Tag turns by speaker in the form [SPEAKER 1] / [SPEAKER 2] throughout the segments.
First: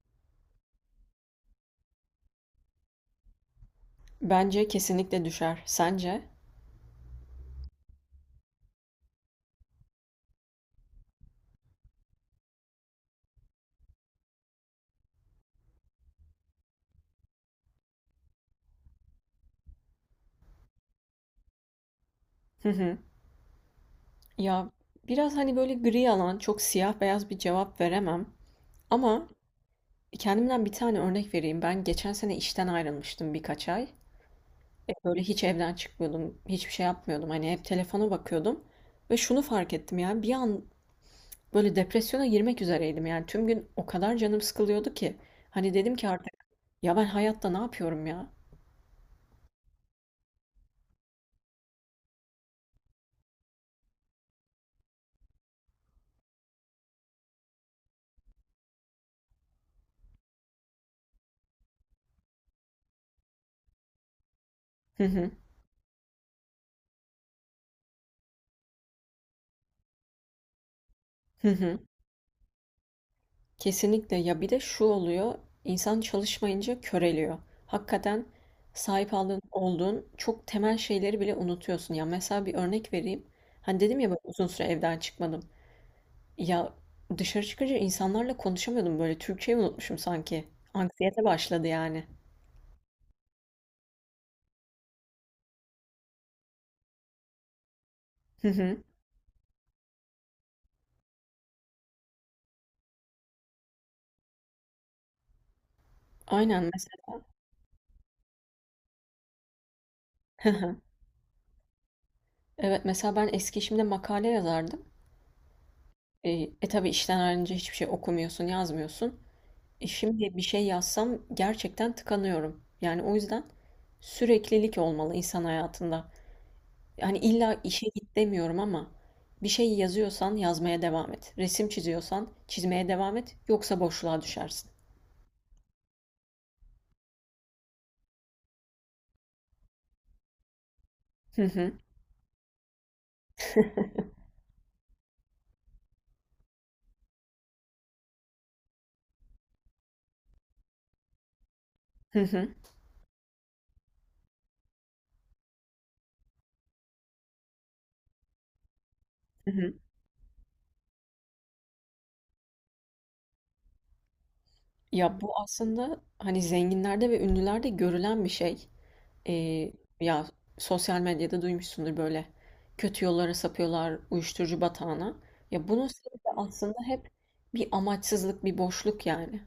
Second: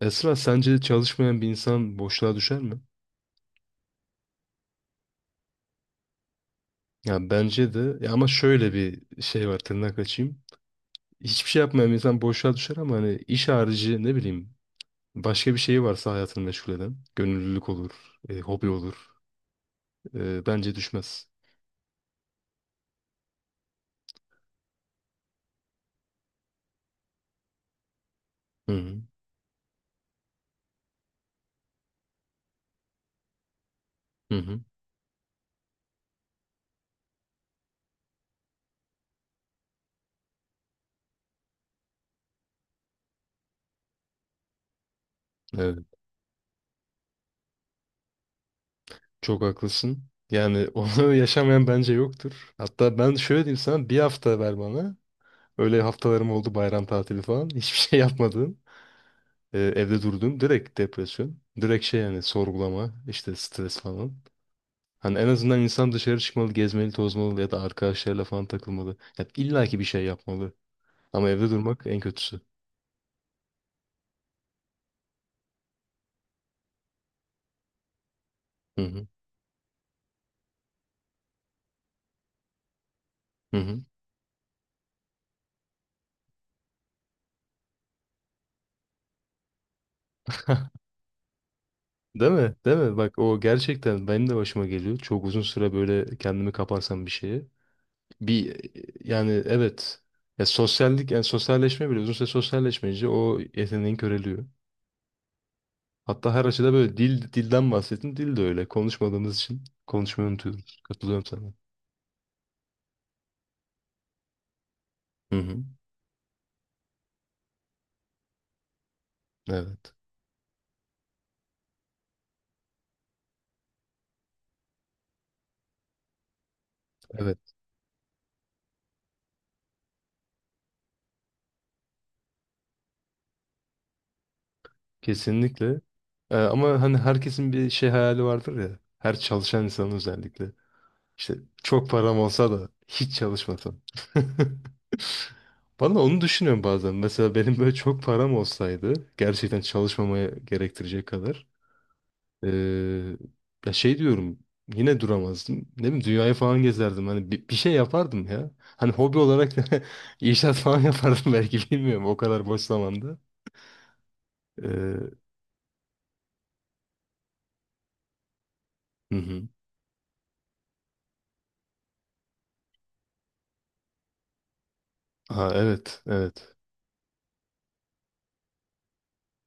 [SPEAKER 1] Esra sence çalışmayan bir insan boşluğa düşer mi?
[SPEAKER 2] Bence kesinlikle düşer. Sence?
[SPEAKER 1] Ya bence de ya ama şöyle bir şey var tırnak açayım. Hiçbir şey yapmayan bir insan boşluğa düşer ama hani iş harici ne bileyim başka bir şeyi varsa hayatını meşgul eden gönüllülük olur, hobi olur. Bence düşmez.
[SPEAKER 2] Hı hı. Ya biraz hani böyle gri alan, çok siyah beyaz bir cevap veremem.
[SPEAKER 1] Hı hı.
[SPEAKER 2] Ama kendimden bir tane örnek vereyim. Ben geçen sene işten ayrılmıştım birkaç ay.
[SPEAKER 1] Hı hı.
[SPEAKER 2] Böyle hiç evden çıkmıyordum, hiçbir şey yapmıyordum. Hani hep telefona bakıyordum. Ve şunu fark ettim yani bir an böyle depresyona girmek üzereydim. Yani tüm gün o kadar canım sıkılıyordu ki. Hani
[SPEAKER 1] Evet,
[SPEAKER 2] dedim ki artık ya ben hayatta ne yapıyorum ya?
[SPEAKER 1] çok haklısın. Yani onu yaşamayan bence yoktur. Hatta ben şöyle diyeyim sana bir hafta ver bana. Öyle haftalarım oldu bayram tatili falan. Hiçbir şey yapmadığım. Evde durduğum direkt depresyon. Direkt şey yani sorgulama, işte stres falan.
[SPEAKER 2] Hı
[SPEAKER 1] Hani en
[SPEAKER 2] hı.
[SPEAKER 1] azından insan dışarı çıkmalı, gezmeli, tozmalı ya da arkadaşlarıyla falan takılmalı. Ya illa ki bir şey yapmalı. Ama
[SPEAKER 2] Hı
[SPEAKER 1] evde
[SPEAKER 2] hı.
[SPEAKER 1] durmak en kötüsü.
[SPEAKER 2] Kesinlikle ya bir de şu oluyor, insan çalışmayınca köreliyor. Hakikaten
[SPEAKER 1] Hı hı.
[SPEAKER 2] sahip aldığın, olduğun çok temel şeyleri bile unutuyorsun. Ya mesela bir örnek vereyim.
[SPEAKER 1] Hı hı.
[SPEAKER 2] Hani dedim ya ben uzun süre evden çıkmadım. Ya dışarı çıkınca insanlarla konuşamıyordum, böyle Türkçeyi unutmuşum sanki. Anksiyete başladı yani.
[SPEAKER 1] Değil mi? Değil mi? Bak o gerçekten benim de başıma geliyor. Çok uzun süre böyle kendimi kaparsam bir şeye.
[SPEAKER 2] Hı
[SPEAKER 1] Bir
[SPEAKER 2] hı.
[SPEAKER 1] yani evet. Ya sosyallik, yani sosyalleşme bile uzun süre sosyalleşmeyince o yeteneğin köreliyor. Hatta her
[SPEAKER 2] Aynen
[SPEAKER 1] açıda böyle
[SPEAKER 2] mesela.
[SPEAKER 1] dil dilden bahsettin. Dil de öyle. Konuşmadığımız için konuşmayı unutuyoruz. Katılıyorum sana.
[SPEAKER 2] Evet mesela ben eski işimde makale yazardım.
[SPEAKER 1] Hı hı.
[SPEAKER 2] E, e tabii işten ayrılınca hiçbir şey okumuyorsun, yazmıyorsun.
[SPEAKER 1] Evet.
[SPEAKER 2] Şimdi bir şey yazsam gerçekten tıkanıyorum. Yani o yüzden süreklilik olmalı insan hayatında. Yani
[SPEAKER 1] Evet.
[SPEAKER 2] illa işe git demiyorum ama bir şey yazıyorsan yazmaya devam et. Resim çiziyorsan çizmeye devam et. Yoksa boşluğa düşersin.
[SPEAKER 1] Kesinlikle. Ama hani herkesin bir şey hayali vardır ya. Her çalışan insanın özellikle. İşte
[SPEAKER 2] Hı hı,
[SPEAKER 1] çok param olsa da hiç çalışmasam. Bana onu düşünüyorum bazen. Mesela benim böyle çok param olsaydı gerçekten çalışmamaya gerektirecek kadar.
[SPEAKER 2] hı hı,
[SPEAKER 1] Ee, ya şey diyorum yine duramazdım. Ne bileyim dünyayı falan gezerdim. Hani bir şey yapardım ya. Hani hobi
[SPEAKER 2] hı
[SPEAKER 1] olarak
[SPEAKER 2] hı.
[SPEAKER 1] inşaat falan yapardım belki bilmiyorum o kadar boş zamanda. Ee,
[SPEAKER 2] Ya bu aslında hani zenginlerde ve ünlülerde görülen bir şey.
[SPEAKER 1] hı hı.
[SPEAKER 2] Ee, ya sosyal medyada duymuşsundur böyle kötü yollara sapıyorlar uyuşturucu batağına.
[SPEAKER 1] Ha
[SPEAKER 2] Ya bunun
[SPEAKER 1] evet
[SPEAKER 2] sebebi
[SPEAKER 1] evet.
[SPEAKER 2] aslında hep bir amaçsızlık, bir boşluk yani.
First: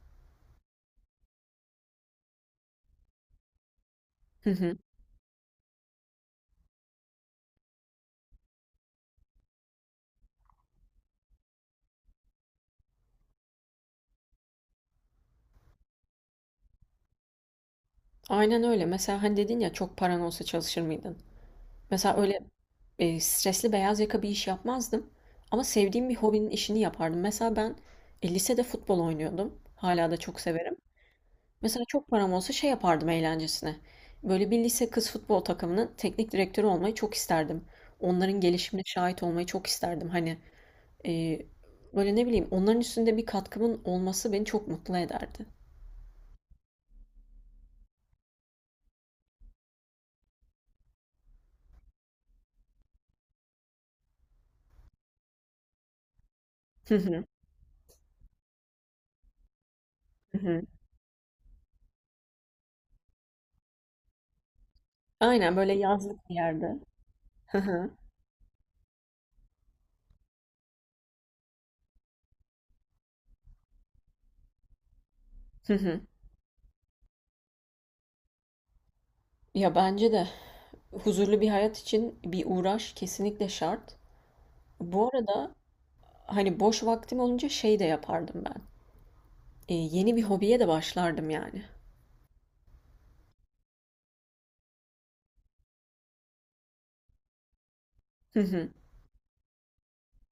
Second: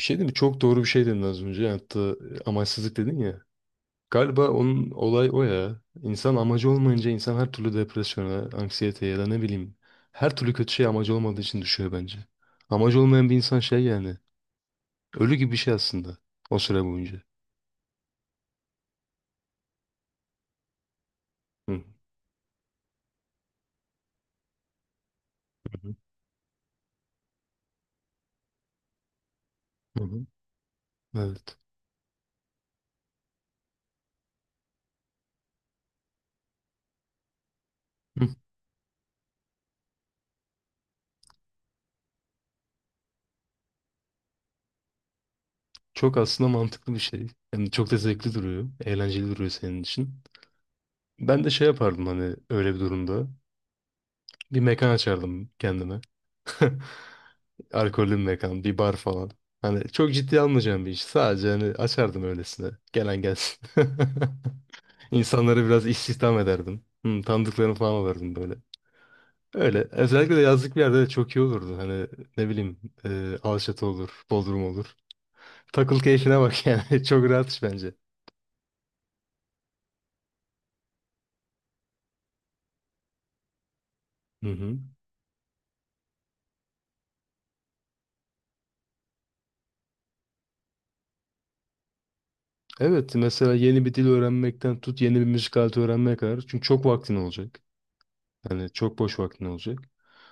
[SPEAKER 1] Bir şey değil mi? Çok doğru bir şey dedin az önce. Hatta amaçsızlık dedin ya. Galiba
[SPEAKER 2] Hı hı.
[SPEAKER 1] onun olay o ya. İnsan amacı olmayınca insan her türlü depresyona, anksiyeteye ya da ne bileyim her türlü kötü şey amacı olmadığı için düşüyor bence. Amacı olmayan bir insan şey yani. Ölü gibi bir şey aslında o süre boyunca.
[SPEAKER 2] Aynen öyle. Mesela hani dedin ya çok paran olsa çalışır mıydın?
[SPEAKER 1] Hı
[SPEAKER 2] Mesela öyle stresli beyaz yaka bir iş yapmazdım. Ama
[SPEAKER 1] hı
[SPEAKER 2] sevdiğim bir hobinin işini yapardım. Mesela ben lisede futbol oynuyordum.
[SPEAKER 1] hı.
[SPEAKER 2] Hala da
[SPEAKER 1] hı.
[SPEAKER 2] çok severim.
[SPEAKER 1] Evet.
[SPEAKER 2] Mesela çok param olsa şey yapardım eğlencesine. Böyle bir lise kız futbol takımının teknik direktörü olmayı çok isterdim.
[SPEAKER 1] Hı.
[SPEAKER 2] Onların gelişimine şahit olmayı çok isterdim. Hani e, böyle ne bileyim onların üstünde bir katkımın olması beni çok mutlu ederdi.
[SPEAKER 1] Çok aslında mantıklı bir şey. Yani çok da zevkli duruyor. Eğlenceli duruyor senin için. Ben de şey yapardım hani öyle bir durumda. Bir mekan açardım kendime.
[SPEAKER 2] Hı hı,
[SPEAKER 1] Alkollü bir mekan, bir bar falan. Hani çok
[SPEAKER 2] hı
[SPEAKER 1] ciddi
[SPEAKER 2] hı.
[SPEAKER 1] almayacağım bir iş. Sadece hani açardım öylesine. Gelen gelsin.
[SPEAKER 2] Aynen
[SPEAKER 1] İnsanları
[SPEAKER 2] böyle
[SPEAKER 1] biraz
[SPEAKER 2] yazlık bir
[SPEAKER 1] istihdam
[SPEAKER 2] yerde.
[SPEAKER 1] ederdim. Hı,
[SPEAKER 2] Hı
[SPEAKER 1] tanıdıklarını
[SPEAKER 2] hı,
[SPEAKER 1] falan alırdım böyle. Öyle. Özellikle de yazlık bir yerde de çok iyi olurdu. Hani ne bileyim Alaçatı olur, Bodrum olur.
[SPEAKER 2] hı
[SPEAKER 1] Takıl
[SPEAKER 2] hı.
[SPEAKER 1] keyfine bak yani. Çok rahat iş bence.
[SPEAKER 2] Ya bence de huzurlu bir hayat için bir uğraş kesinlikle şart.
[SPEAKER 1] Hı hı.
[SPEAKER 2] Bu arada hani boş vaktim olunca şey de yapardım ben. E, yeni bir hobiye de başlardım yani.
[SPEAKER 1] Evet mesela yeni bir dil öğrenmekten tut yeni bir müzik aleti öğrenmeye kadar. Çünkü çok vaktin olacak.
[SPEAKER 2] Hı hı,
[SPEAKER 1] Yani çok boş vaktin olacak.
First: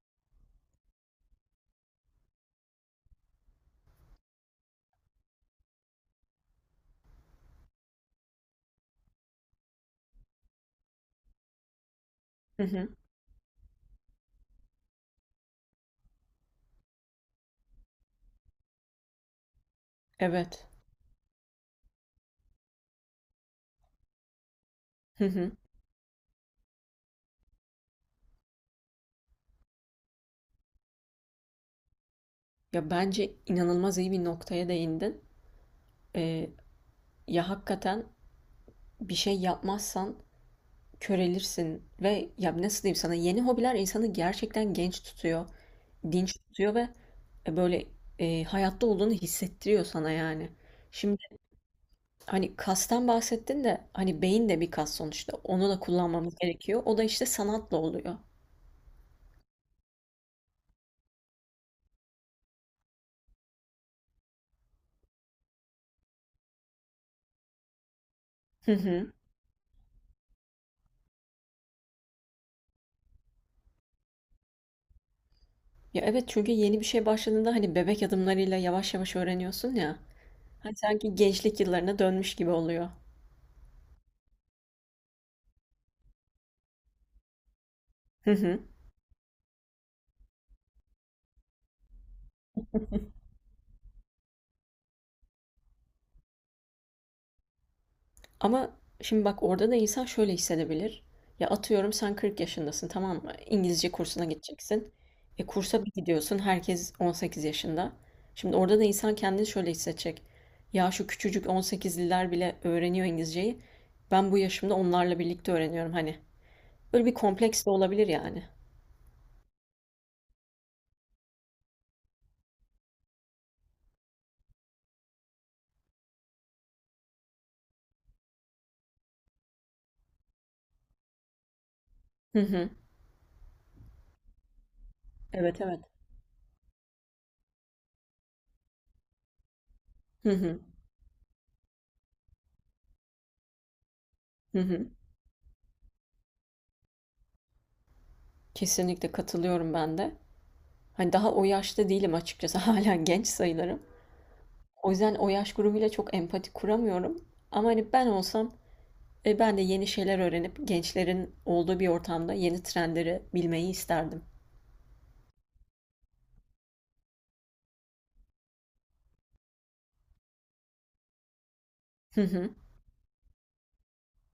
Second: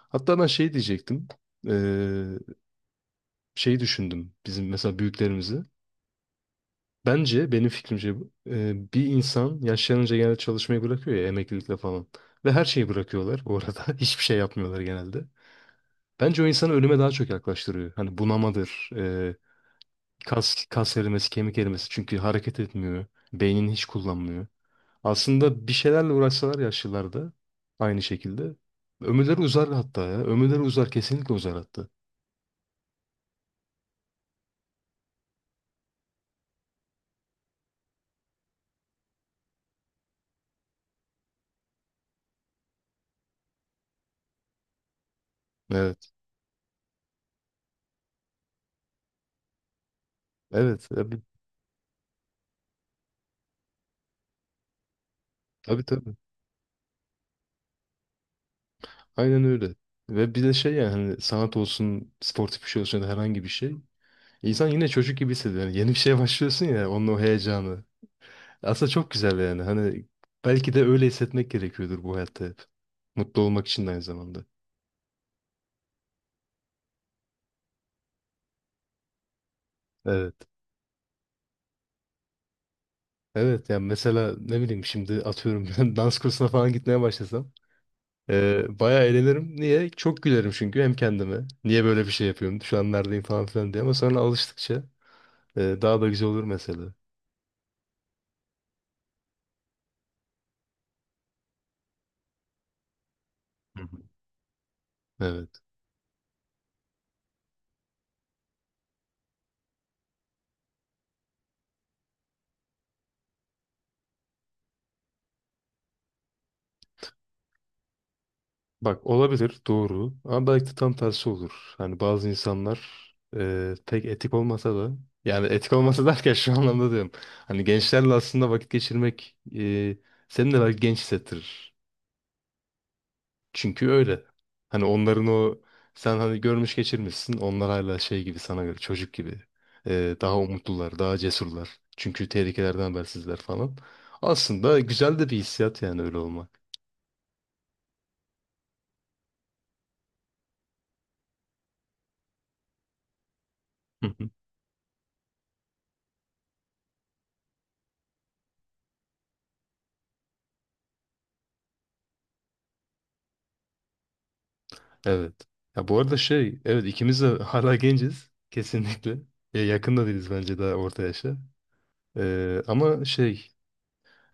[SPEAKER 1] Hatta ben şey diyecektim. Ee, şey düşündüm bizim mesela büyüklerimizi. Bence benim fikrimce bir insan yaşlanınca genelde çalışmayı bırakıyor ya emeklilikle falan. Ve
[SPEAKER 2] hı
[SPEAKER 1] her şeyi
[SPEAKER 2] hı.
[SPEAKER 1] bırakıyorlar bu arada. Hiçbir şey yapmıyorlar genelde. Bence o insanı ölüme daha çok yaklaştırıyor. Hani bunamadır,
[SPEAKER 2] Evet.
[SPEAKER 1] kas erimesi, kemik erimesi. Çünkü hareket etmiyor. Beynini hiç kullanmıyor.
[SPEAKER 2] Hı hı.
[SPEAKER 1] Aslında bir şeylerle uğraşsalar yaşlılarda aynı şekilde. Ömürleri uzar hatta ya. Ömürleri uzar kesinlikle uzar hatta.
[SPEAKER 2] Ya bence inanılmaz iyi bir noktaya değindin. Ee, ya hakikaten bir şey yapmazsan körelirsin ve ya nasıl diyeyim sana, yeni hobiler insanı gerçekten genç tutuyor,
[SPEAKER 1] Evet.
[SPEAKER 2] dinç tutuyor ve e, böyle hayatta olduğunu hissettiriyor sana yani.
[SPEAKER 1] Evet.
[SPEAKER 2] Şimdi
[SPEAKER 1] Tabii
[SPEAKER 2] hani kastan bahsettin de, hani beyin de bir kas sonuçta. Onu da
[SPEAKER 1] tabii.
[SPEAKER 2] kullanmamız gerekiyor. O da işte sanatla oluyor.
[SPEAKER 1] Aynen öyle. Ve bir de şey yani hani sanat olsun, sportif bir şey olsun ya da herhangi bir şey. İnsan yine çocuk gibi hissediyor. Yani yeni bir şeye başlıyorsun ya onun o heyecanı.
[SPEAKER 2] Hı
[SPEAKER 1] Aslında çok
[SPEAKER 2] hı.
[SPEAKER 1] güzel yani. Hani belki de öyle hissetmek gerekiyordur bu hayatta hep. Mutlu olmak için de aynı zamanda.
[SPEAKER 2] Ya evet, çünkü yeni bir şey başladığında hani bebek adımlarıyla yavaş yavaş öğreniyorsun ya.
[SPEAKER 1] Evet.
[SPEAKER 2] Hani sanki gençlik yıllarına dönmüş gibi oluyor.
[SPEAKER 1] Evet yani mesela ne bileyim şimdi atıyorum ben dans kursuna falan gitmeye başlasam
[SPEAKER 2] Hı hı.
[SPEAKER 1] bayağı eğlenirim. Niye? Çok gülerim çünkü hem kendime. Niye böyle bir şey yapıyorum? Şu an neredeyim falan filan diye ama sonra alıştıkça daha da güzel olur mesela.
[SPEAKER 2] Ama şimdi bak, orada da insan şöyle hissedebilir. Ya atıyorum sen 40 yaşındasın, tamam mı?
[SPEAKER 1] Hı
[SPEAKER 2] İngilizce
[SPEAKER 1] hı.
[SPEAKER 2] kursuna gideceksin. E
[SPEAKER 1] Evet.
[SPEAKER 2] kursa bir gidiyorsun, herkes 18 yaşında. Şimdi orada da insan kendini şöyle hissedecek. Ya şu küçücük 18'liler bile öğreniyor İngilizceyi. Ben bu yaşımda onlarla birlikte öğreniyorum hani. Böyle bir kompleks de olabilir yani.
[SPEAKER 1] Bak olabilir doğru ama belki de tam tersi olur. Hani bazı insanlar pek etik olmasa da yani etik olmasa derken şu anlamda diyorum. Hani gençlerle aslında vakit geçirmek seni de belki genç hissettirir.
[SPEAKER 2] Hı hı.
[SPEAKER 1] Çünkü öyle. Hani onların o
[SPEAKER 2] Evet evet.
[SPEAKER 1] sen hani görmüş geçirmişsin. Onlar hala şey gibi sana göre çocuk gibi.
[SPEAKER 2] Hı
[SPEAKER 1] Daha
[SPEAKER 2] hı.
[SPEAKER 1] umutlular, daha cesurlar. Çünkü tehlikelerden habersizler falan.
[SPEAKER 2] Hı
[SPEAKER 1] Aslında
[SPEAKER 2] hı.
[SPEAKER 1] güzel de bir hissiyat yani öyle olmak.
[SPEAKER 2] Kesinlikle katılıyorum ben de. Hani daha o yaşta değilim açıkçası. Hala genç sayılırım.
[SPEAKER 1] Hı hı.
[SPEAKER 2] O yüzden o yaş grubuyla çok empati kuramıyorum. Ama hani ben olsam ben de yeni şeyler öğrenip gençlerin olduğu bir ortamda yeni trendleri bilmeyi isterdim.
[SPEAKER 1] Evet. Ya bu arada şey, evet ikimiz de hala genciz kesinlikle. Ya yakın da değiliz bence daha orta yaşa.
[SPEAKER 2] Hı hı.
[SPEAKER 1] Ama şey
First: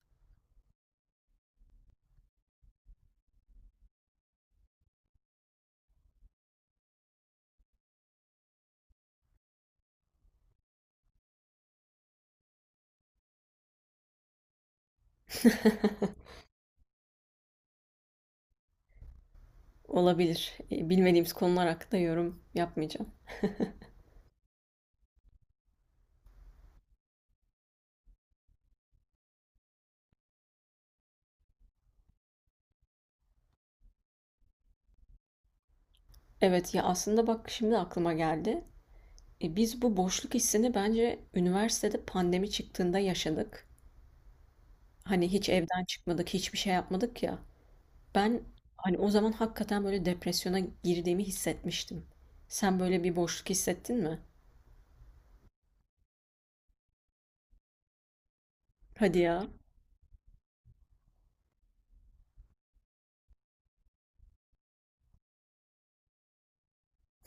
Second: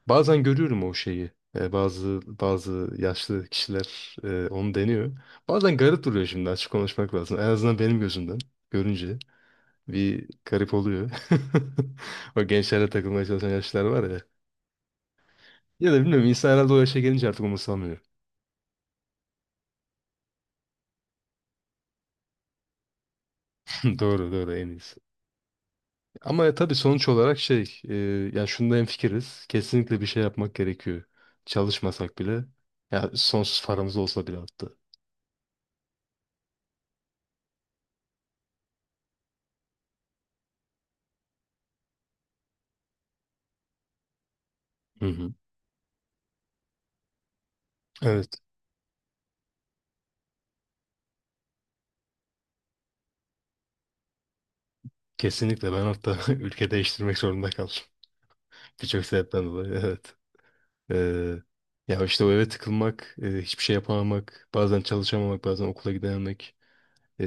[SPEAKER 1] Bazen görüyorum o şeyi. E, bazı bazı yaşlı kişiler onu deniyor. Bazen garip duruyor şimdi açık konuşmak lazım. En azından benim gözümden görünce bir garip oluyor. O gençlerle takılmaya çalışan yaşlılar var ya. Ya da bilmiyorum insan herhalde o yaşa gelince artık umursamıyor.
[SPEAKER 2] Olabilir. E, bilmediğimiz konular hakkında yorum yapmayacağım.
[SPEAKER 1] Doğru doğru en iyisi. Ama tabii sonuç olarak yani şunda hemfikiriz. Kesinlikle bir şey yapmak gerekiyor. Çalışmasak bile ya sonsuz paramız olsa bile hatta.
[SPEAKER 2] Evet, ya aslında bak şimdi aklıma geldi. E, biz bu boşluk hissini bence üniversitede pandemi çıktığında yaşadık.
[SPEAKER 1] Hı
[SPEAKER 2] Hani
[SPEAKER 1] hı.
[SPEAKER 2] hiç evden çıkmadık, hiçbir şey yapmadık ya.
[SPEAKER 1] Evet.
[SPEAKER 2] Ben hani o zaman hakikaten böyle depresyona girdiğimi hissetmiştim. Sen böyle bir boşluk hissettin mi?
[SPEAKER 1] Kesinlikle ben hatta ülke değiştirmek zorunda kaldım. Birçok
[SPEAKER 2] Hadi
[SPEAKER 1] sebepten
[SPEAKER 2] ya.
[SPEAKER 1] dolayı evet. Ee, ya işte o eve tıkılmak, hiçbir şey yapamamak, bazen çalışamamak, bazen okula gidememek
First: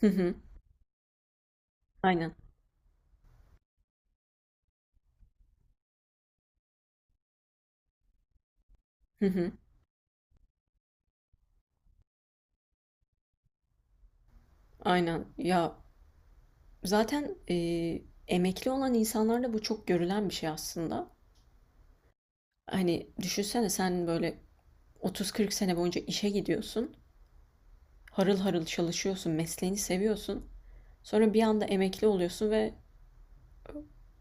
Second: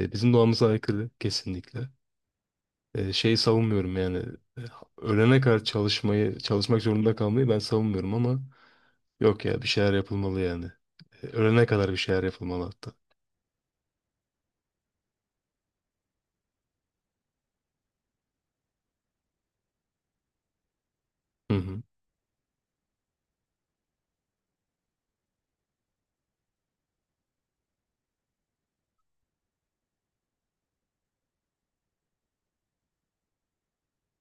[SPEAKER 2] Hı
[SPEAKER 1] bizim
[SPEAKER 2] hı.
[SPEAKER 1] doğamıza aykırı kesinlikle.
[SPEAKER 2] Aynen.
[SPEAKER 1] E, şeyi savunmuyorum yani e, ölene kadar çalışmayı, çalışmak zorunda kalmayı ben savunmuyorum ama
[SPEAKER 2] Hı
[SPEAKER 1] yok
[SPEAKER 2] hı.
[SPEAKER 1] ya bir şeyler yapılmalı yani. E, ölene kadar bir şeyler yapılmalı hatta.
[SPEAKER 2] Aynen. Ya zaten emekli olan insanlarda bu çok görülen bir şey aslında.
[SPEAKER 1] Hı hı.
[SPEAKER 2] Hani düşünsene sen böyle 30-40 sene boyunca işe gidiyorsun. Harıl harıl çalışıyorsun, mesleğini seviyorsun. Sonra bir anda emekli oluyorsun ve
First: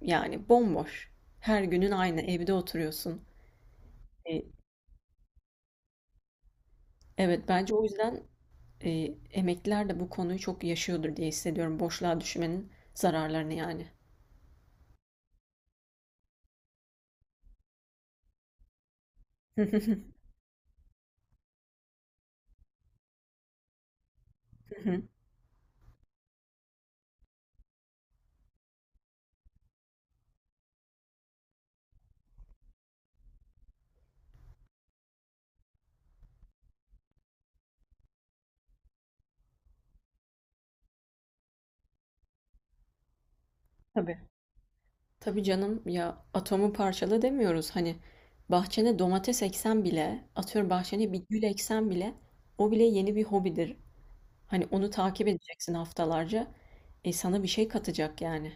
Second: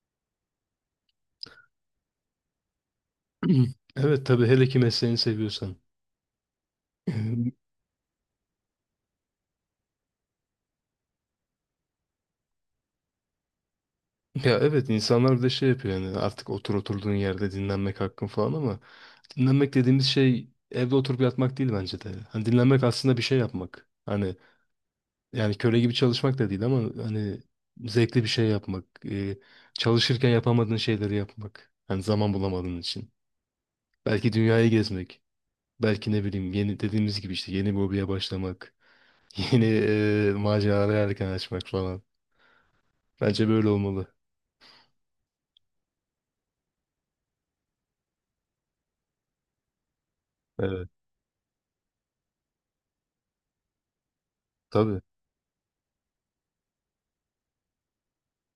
[SPEAKER 2] yani bomboş. Her günün aynı evde oturuyorsun.
[SPEAKER 1] Evet
[SPEAKER 2] E,
[SPEAKER 1] tabii hele ki mesleğini seviyorsan.
[SPEAKER 2] evet bence o yüzden emekliler de bu konuyu çok yaşıyordur diye hissediyorum. Boşluğa düşmenin zararlarını yani.
[SPEAKER 1] Ya evet insanlar bir de şey yapıyor yani artık otur oturduğun yerde dinlenmek hakkın falan ama dinlenmek dediğimiz şey evde oturup yatmak değil bence de. Hani dinlenmek aslında bir şey yapmak. Hani yani köle gibi çalışmak da değil ama hani zevkli bir şey yapmak. Çalışırken yapamadığın şeyleri yapmak. Hani zaman bulamadığın için. Belki dünyayı gezmek. Belki ne bileyim yeni dediğimiz gibi işte yeni bir hobiye başlamak. Yeni maceralara yelken açmak falan. Bence böyle olmalı.
[SPEAKER 2] Tabii. Tabii canım, ya atomu parçala demiyoruz. Hani bahçene domates eksen bile, atıyorum
[SPEAKER 1] Evet.
[SPEAKER 2] bahçene bir gül eksen bile o bile yeni bir hobidir. Hani onu
[SPEAKER 1] Tabii.
[SPEAKER 2] takip edeceksin haftalarca. E sana bir şey katacak yani.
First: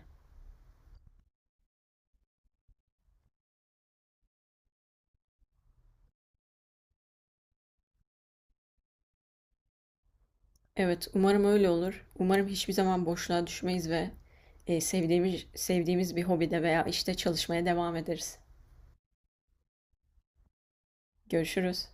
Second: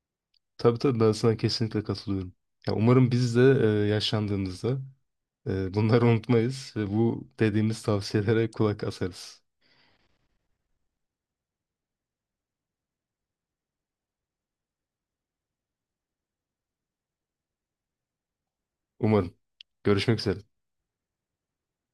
[SPEAKER 1] Tabii tabii ben sana kesinlikle katılıyorum. Ya umarım biz de yaşlandığımızda bunları unutmayız ve bu dediğimiz tavsiyelere kulak asarız.
[SPEAKER 2] Evet, umarım öyle olur. Umarım hiçbir zaman boşluğa düşmeyiz ve sevdiğimiz bir hobide veya işte çalışmaya devam ederiz.
[SPEAKER 1] Umarım. Görüşmek üzere.
[SPEAKER 2] Görüşürüz.